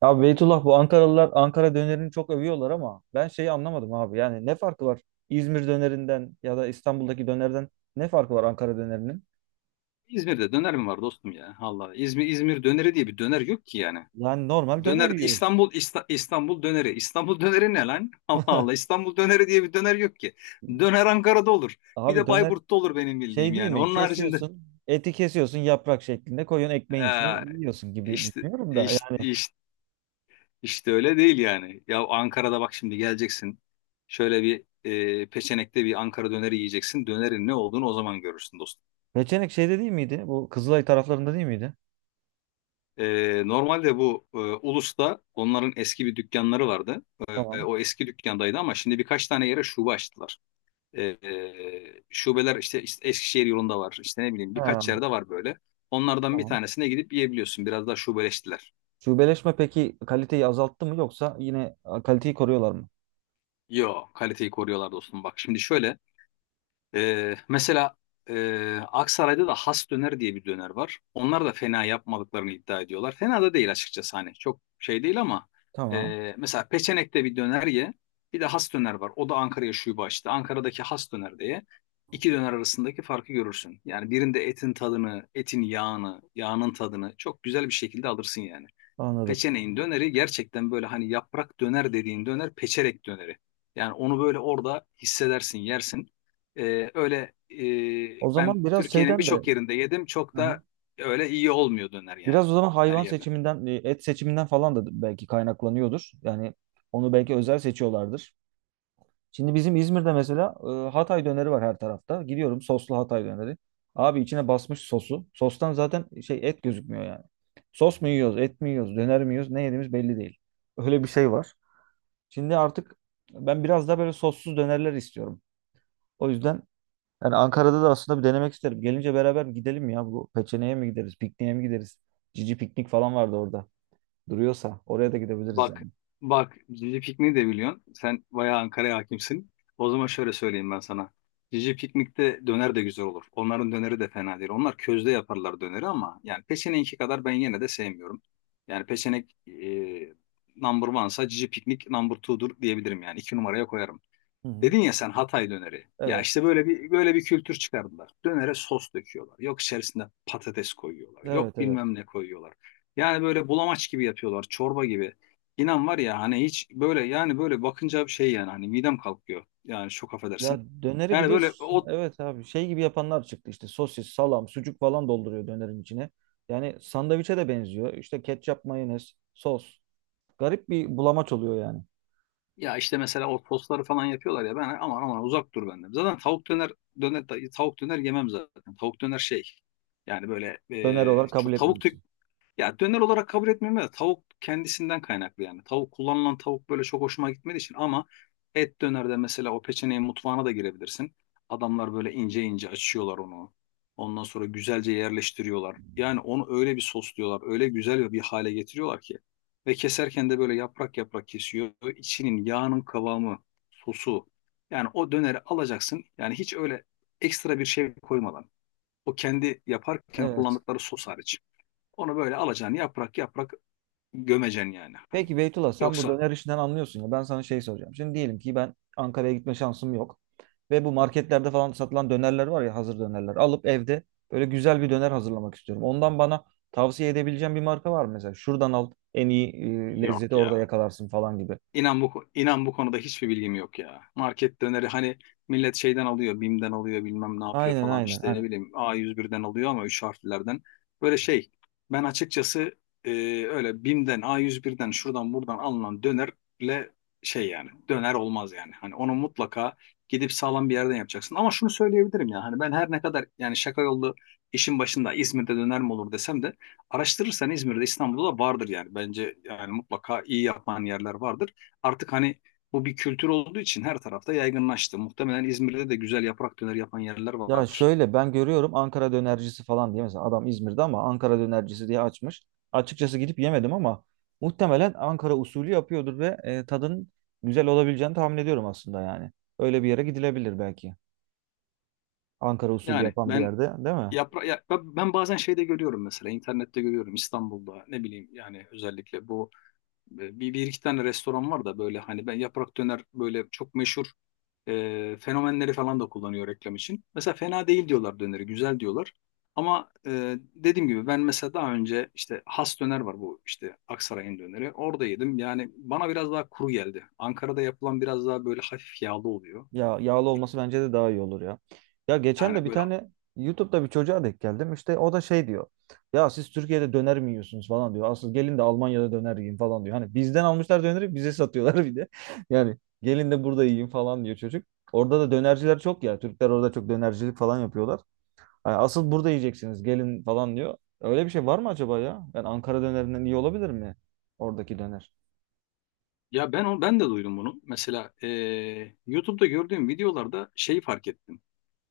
Abi Beytullah bu Ankaralılar Ankara dönerini çok övüyorlar ama ben şeyi anlamadım abi. Yani ne farkı var İzmir dönerinden ya da İstanbul'daki dönerden ne farkı var Ankara dönerinin? İzmir'de döner mi var dostum ya? Allah İzmir döneri diye bir döner yok ki yani. Yani normal döner Döner yiyoruz. İstanbul, İstanbul döneri. İstanbul döneri ne lan? Allah Allah İstanbul döneri diye bir döner yok ki. Döner Ankara'da olur. Bir Abi de döner Bayburt'ta olur benim şey bildiğim değil yani. mi? Onun haricinde Kesiyorsun, eti kesiyorsun yaprak şeklinde koyuyorsun ekmeğin içine ee, yiyorsun gibi işte, düşünüyorum da. işte Yani işte işte öyle değil yani. Ya Ankara'da bak şimdi geleceksin. Şöyle bir Peçenek'te bir Ankara döneri yiyeceksin. Dönerin ne olduğunu o zaman görürsün dostum. Peçenek şeyde değil miydi? Bu Kızılay taraflarında değil miydi? Normalde bu Ulus'ta onların eski bir dükkanları vardı. Tamam. O eski dükkandaydı ama şimdi birkaç tane yere şube açtılar. Şubeler işte Eskişehir yolunda var. İşte ne bileyim Ha, birkaç yerde var böyle. Onlardan bir tamam. tanesine gidip yiyebiliyorsun. Biraz daha şubeleştiler. Şubeleşme peki kaliteyi azalttı mı yoksa yine kaliteyi koruyorlar mı? Yo, kaliteyi koruyorlar dostum. Bak şimdi şöyle. Mesela e, Aksaray'da da Has Döner diye bir döner var. Onlar da fena yapmadıklarını iddia ediyorlar. Fena da değil açıkçası, hani çok şey değil ama Tamam. Mesela Peçenek'te bir döner ye. Bir de Has Döner var. O da Ankara'ya şube açtı. Ankara'daki Has Döner diye iki döner arasındaki farkı görürsün. Yani birinde etin tadını, etin yağını, yağının tadını çok güzel bir şekilde alırsın yani. Anladım. Peçeneğin döneri gerçekten böyle, hani yaprak döner dediğin döner peçerek döneri. Yani onu böyle orada hissedersin, yersin. Öyle O zaman ben biraz Türkiye'nin şeyden de birçok yerinde yedim. Çok hı hı, da öyle iyi olmuyor döner yani biraz o zaman her hayvan yerde. seçiminden, et seçiminden falan da belki kaynaklanıyordur. Yani onu belki özel seçiyorlardır. Şimdi bizim İzmir'de mesela Hatay döneri var her tarafta. Gidiyorum soslu Hatay döneri. Abi içine basmış sosu. Sostan zaten şey et gözükmüyor yani. Sos mu yiyoruz, et mi yiyoruz, döner mi yiyoruz, ne yediğimiz belli değil. Öyle bir şey var. Şimdi artık ben biraz daha böyle sossuz dönerler istiyorum. O yüzden yani Ankara'da da aslında bir denemek isterim. Gelince beraber bir gidelim ya. Bu Peçene'ye mi gideriz? Pikniğe mi gideriz? Cici piknik falan vardı orada. Duruyorsa oraya da gidebiliriz Bak, yani. bak Cici Piknik'i de biliyorsun. Sen bayağı Ankara'ya hakimsin. O zaman şöyle söyleyeyim ben sana. Cici Piknik'te döner de güzel olur. Onların döneri de fena değil. Onlar közde yaparlar döneri ama yani peşeneğinki kadar ben yine de sevmiyorum. Yani peşenek number one'sa Cici Piknik number two'dur diyebilirim yani. İki numaraya koyarım. Hı hı. Dedin ya sen Hatay döneri. Ya Evet. işte böyle bir kültür çıkardılar. Dönere sos döküyorlar. Yok, içerisinde patates koyuyorlar. Evet, Yok, evet. bilmem ne koyuyorlar. Yani böyle bulamaç gibi yapıyorlar, çorba gibi. İnan var ya, hani hiç böyle yani böyle bakınca bir şey, yani hani midem kalkıyor. Yani çok Ya affedersin. döneri bir Yani de böyle o, evet abi şey gibi yapanlar çıktı işte sosis, salam, sucuk falan dolduruyor dönerin içine. Yani sandviçe de benziyor. İşte ketçap, mayonez, sos. Garip bir bulamaç oluyor yani. ya işte mesela o sosları falan yapıyorlar ya ben aman aman uzak dur benden. Zaten tavuk döner döner yemem zaten. Tavuk döner şey yani böyle, Döner olarak kabul çok tavuk. etmiyorsun. Ya döner olarak kabul etmiyorum da tavuk kendisinden kaynaklı yani. Tavuk, kullanılan tavuk böyle çok hoşuma gitmediği için ama et dönerde mesela o Peçene'yi mutfağına da girebilirsin. Adamlar böyle ince ince açıyorlar onu. Ondan sonra güzelce yerleştiriyorlar. Yani onu öyle bir sosluyorlar, öyle güzel ve bir hale getiriyorlar ki. Ve keserken de böyle yaprak yaprak kesiyor. İçinin yağının kıvamı, sosu. Yani o döneri alacaksın. Yani hiç öyle ekstra bir şey koymadan. O kendi yaparken Evet. kullandıkları sos hariç. Onu böyle alacaksın yaprak yaprak, gömeceksin yani. Hani Peki Beytullah sen bu yoksa döner işinden anlıyorsun ya ben sana şey soracağım. Şimdi diyelim ki ben Ankara'ya gitme şansım yok. Ve bu marketlerde falan satılan dönerler var ya hazır dönerler. Alıp evde böyle güzel bir döner hazırlamak istiyorum. Ondan bana tavsiye edebileceğim bir marka var mı? Mesela şuradan al en iyi yok lezzeti orada ya. yakalarsın falan gibi. İnan bu konuda hiçbir bilgim yok ya. Market döneri hani millet şeyden alıyor, BİM'den alıyor, bilmem ne yapıyor Aynen, falan, işte ne aynen. bileyim A101'den alıyor ama 3 harflilerden. Böyle şey, ben açıkçası e, öyle BİM'den A101'den şuradan buradan alınan dönerle şey yani döner olmaz yani. Hani onu mutlaka gidip sağlam bir yerden yapacaksın. Ama şunu söyleyebilirim ya, hani ben her ne kadar yani şaka yollu işin başında İzmir'de döner mi olur desem de, araştırırsan İzmir'de, İstanbul'da da vardır yani. Bence yani mutlaka iyi yapan yerler vardır. Artık hani bu bir kültür olduğu için her tarafta yaygınlaştı. Muhtemelen İzmir'de de güzel yaprak döner yapan yerler Ya vardır. şöyle ben görüyorum Ankara dönercisi falan diye mesela adam İzmir'de ama Ankara dönercisi diye açmış. Açıkçası gidip yemedim ama muhtemelen Ankara usulü yapıyordur ve tadın güzel olabileceğini tahmin ediyorum aslında yani. Öyle bir yere gidilebilir belki. Ankara usulü Yani yapan bir ben yerde değil mi? yapra ya- ben ben bazen şeyde görüyorum, mesela internette görüyorum İstanbul'da, ne bileyim yani özellikle bu bir iki tane restoran var da böyle, hani ben yaprak döner böyle çok meşhur. Fenomenleri falan da kullanıyor reklam için. Mesela fena değil diyorlar döneri, güzel diyorlar. Ama dediğim gibi ben mesela daha önce işte Has Döner var, bu işte Aksaray'ın döneri. Orada yedim. Yani bana biraz daha kuru geldi. Ankara'da yapılan biraz daha böyle hafif yağlı oluyor. Ya yağlı olması bence de daha iyi olur ya. Ya geçen de Yani bir böyle, tane YouTube'da bir çocuğa denk geldim. İşte o da şey diyor. Ya siz Türkiye'de döner mi yiyorsunuz falan diyor. Asıl gelin de Almanya'da döner yiyin falan diyor. Hani bizden almışlar döneri bize satıyorlar bir de. Yani gelin de burada yiyin falan diyor çocuk. Orada da dönerciler çok ya. Türkler orada çok dönercilik falan yapıyorlar. Hani asıl burada yiyeceksiniz gelin falan diyor. Öyle bir şey var mı acaba ya? Yani Ankara dönerinden iyi olabilir mi oradaki döner? ya ben de duydum bunu. Mesela YouTube'da gördüğüm videolarda şeyi fark ettim.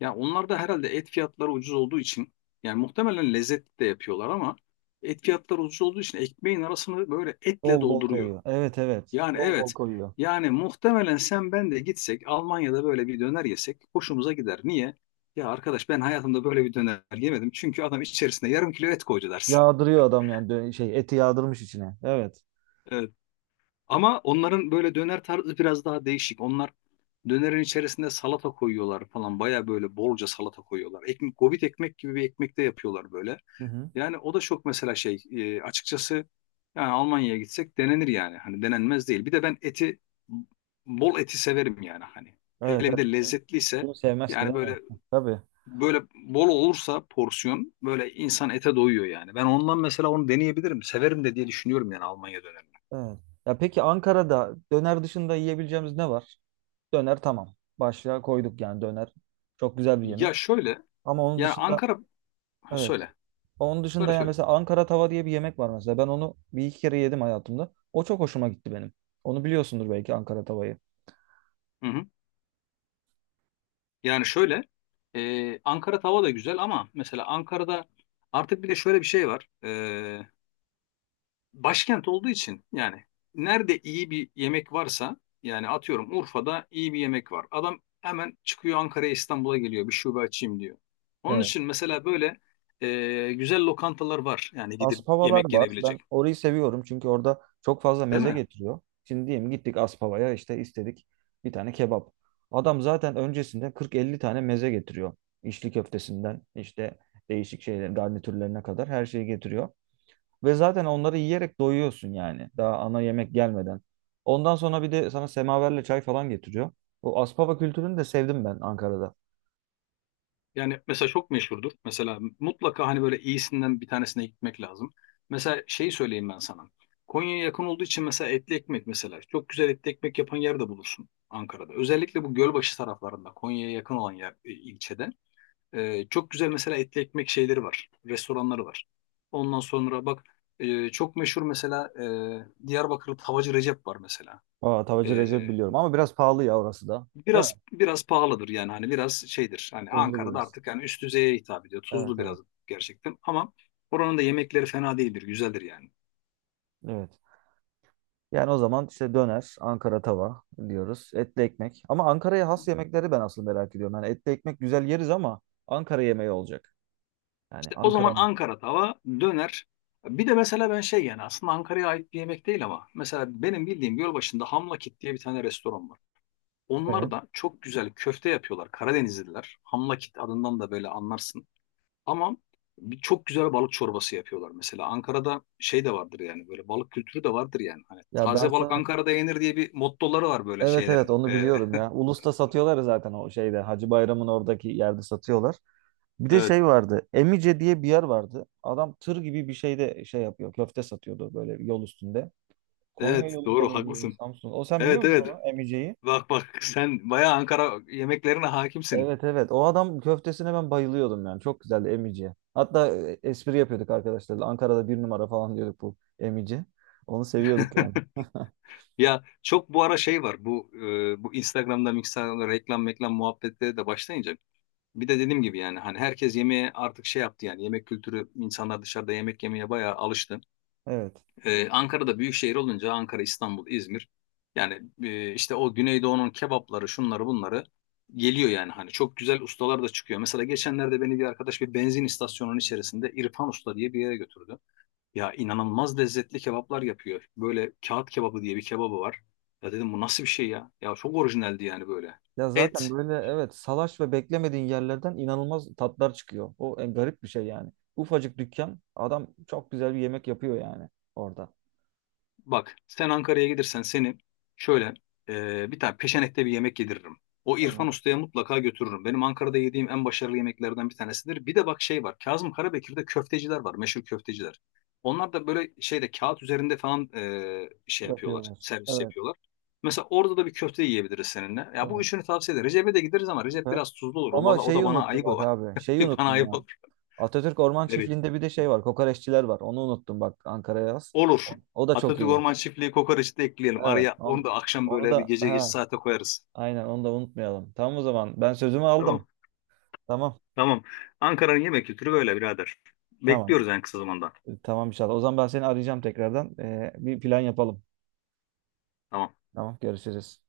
Ya onlar da herhalde et fiyatları ucuz olduğu için, yani muhtemelen lezzetli de yapıyorlar ama et fiyatları ucuz olduğu için ekmeğin arasını böyle etle Bol bol dolduruyor. koyuyor. Evet, evet. Yani Bol bol evet. koyuyor. Yani muhtemelen sen ben de gitsek Almanya'da böyle bir döner yesek hoşumuza gider. Niye? Ya arkadaş ben hayatımda böyle bir döner yemedim. Çünkü adam içerisine yarım kilo et koydu dersin. Yağdırıyor adam yani şey eti yağdırmış içine. Evet. Evet. Ama onların böyle döner tarzı biraz daha değişik. Onlar dönerin içerisinde salata koyuyorlar falan. Baya böyle bolca salata koyuyorlar. Ekmek, gobit ekmek gibi bir ekmek de yapıyorlar böyle. Hı hı. Yani o da çok, mesela şey açıkçası yani Almanya'ya gitsek denenir yani. Hani denenmez değil. Bir de ben eti, bol eti severim yani hani. Evet, Hele bir evet. de Kim, lezzetliyse kim sevmez ki yani değil mi? böyle, Tabii. böyle bol olursa porsiyon böyle insan ete doyuyor yani. Ben ondan mesela onu deneyebilirim. Severim de diye düşünüyorum yani Almanya dönemini. Evet. Ya peki Ankara'da döner dışında yiyebileceğimiz ne var? Döner tamam. Başlığa koyduk yani döner. Çok güzel bir Ya yemek. şöyle Ama onun yani dışında Ankara, ha, evet. söyle Onun dışında söyle yani söyle. mesela Ankara tava diye bir yemek var mesela. Ben onu bir iki kere yedim hayatımda. O çok hoşuma gitti benim. Onu biliyorsundur belki Ankara tavayı. Hı hı. Yani şöyle Ankara tava da güzel ama mesela Ankara'da artık bir de şöyle bir şey var. Başkent olduğu için yani nerede iyi bir yemek varsa, yani atıyorum Urfa'da iyi bir yemek var. Adam hemen çıkıyor Ankara'ya, İstanbul'a geliyor, bir şube açayım diyor. Onun Evet. için mesela böyle güzel lokantalar var yani gidip Aspavalar yemek var. Ben yenebilecek, orayı seviyorum çünkü orada çok fazla değil meze mi? getiriyor. Şimdi diyelim gittik Aspava'ya işte istedik bir tane kebap. Adam zaten öncesinde 40-50 tane meze getiriyor. İçli köftesinden işte değişik şeyler garnitürlerine kadar her şeyi getiriyor. Ve zaten onları yiyerek doyuyorsun yani daha ana yemek gelmeden. Ondan sonra bir de sana semaverle çay falan getiriyor. O Aspava kültürünü de sevdim ben Ankara'da. Yani mesela çok meşhurdur. Mesela mutlaka hani böyle iyisinden bir tanesine gitmek lazım. Mesela şeyi söyleyeyim ben sana. Konya'ya yakın olduğu için mesela etli ekmek mesela. Çok güzel etli ekmek yapan yer de bulursun Ankara'da. Özellikle bu Gölbaşı taraflarında Konya'ya yakın olan yer, ilçede. Çok güzel mesela etli ekmek şeyleri var. Restoranları var. Ondan sonra bak, çok meşhur mesela Diyarbakır'da Tavacı Recep var mesela. Aa, Tavacı Ee, Recep biliyorum ama biraz pahalı ya orası da. Değil mi? biraz biraz pahalıdır yani, hani biraz şeydir. Hani Tuzlu Ankara'da biraz. artık yani üst düzeye hitap ediyor. Evet, Tuzlu biraz evet. gerçekten ama oranın da yemekleri fena değildir. Güzeldir yani. Evet. Yani o zaman işte döner, Ankara tava diyoruz. Etli ekmek. Ama Ankara'ya has yemekleri ben aslında merak ediyorum. Yani etli ekmek güzel yeriz ama Ankara yemeği olacak. Yani İşte o zaman Ankara'nın. Ankara tava, döner. Bir de mesela ben şey, yani aslında Ankara'ya ait bir yemek değil ama mesela benim bildiğim Gölbaşı'nda Hamlakit diye bir tane restoran var. Onlar Evet. da çok güzel köfte yapıyorlar. Karadenizliler. Hamlakit adından da böyle anlarsın. Ama bir çok güzel balık çorbası yapıyorlar. Mesela Ankara'da şey de vardır yani böyle balık kültürü de vardır yani. Hani Ya ben taze balık sana Ankara'da yenir diye bir mottoları var böyle evet, evet şeylerin. onu biliyorum ya. Ulus'ta satıyorlar ya zaten o şeyde Hacı Bayram'ın oradaki yerde satıyorlar. Bir de evet, şey vardı. Emice diye bir yer vardı. Adam tır gibi bir şeyde şey yapıyor. Köfte satıyordu böyle yol üstünde. Konya evet yolunda doğru mıydı? haklısın. Samsun. O sen biliyor Evet musun evet. onu? Emice'yi? Bak bak sen bayağı Ankara yemeklerine hakimsin. Evet, evet. O adam köftesine ben bayılıyordum yani. Çok güzeldi emici. Hatta espri yapıyorduk arkadaşlarla. Ankara'da bir numara falan diyorduk bu emici. Onu seviyorduk yani. Ya, çok bu ara şey var bu Instagram'da reklam meklam muhabbetleri de başlayınca. Bir de dediğim gibi yani hani herkes yemeğe artık şey yaptı, yani yemek kültürü insanlar dışarıda yemek yemeye bayağı alıştı. Evet. Ankara'da büyük şehir olunca Ankara, İstanbul, İzmir, yani işte o Güneydoğu'nun kebapları, şunları bunları geliyor yani, hani çok güzel ustalar da çıkıyor. Mesela geçenlerde beni bir arkadaş bir benzin istasyonunun içerisinde İrfan Usta diye bir yere götürdü. Ya inanılmaz lezzetli kebaplar yapıyor. Böyle kağıt kebabı diye bir kebabı var. Ya dedim bu nasıl bir şey ya? Ya çok orijinaldi yani böyle. Ya zaten Et, böyle evet salaş ve beklemediğin yerlerden inanılmaz tatlar çıkıyor. O en garip bir şey yani. Ufacık dükkan adam çok güzel bir yemek yapıyor yani orada. Bak sen Ankara'ya gelirsen seni şöyle bir tane peşenekte bir yemek yediririm. O İrfan Tamam. Usta'ya mutlaka götürürüm. Benim Ankara'da yediğim en başarılı yemeklerden bir tanesidir. Bir de bak şey var. Kazım Karabekir'de köfteciler var. Meşhur köfteciler. Onlar da böyle şeyde kağıt üzerinde falan şey yapıyorlar. Yapıyorlar. Servis Evet. yapıyorlar. Mesela orada da bir köfte yiyebiliriz seninle. Ya bu Evet. üçünü tavsiye ederim. Recep'e de gideriz ama Recep Süper. biraz tuzlu olur. O, Ama bana- o da şeyi bana unuttum ayıp bak o. abi. Şeyi Bana unuttum ayıp Atatürk Orman olur. Çiftliği'nde bir de şey var. Kokoreççiler var. Onu unuttum bak Ankara'ya yaz. Olur. O, o da çok Atatürk iyi. Orman Çiftliği kokoreçi de ekleyelim. Evet. Araya onu On, da akşam onu böyle bir da gece geç ha, saate koyarız. aynen onu da unutmayalım. Tamam o zaman. Ben sözümü aldım. Tamam. Tamam. Tamam. Ankara'nın yemek kültürü böyle birader. Tamam. Bekliyoruz en kısa zamanda. Tamam inşallah. O zaman ben seni arayacağım tekrardan. Bir plan yapalım. Tamam. Tamam, görüşürüz.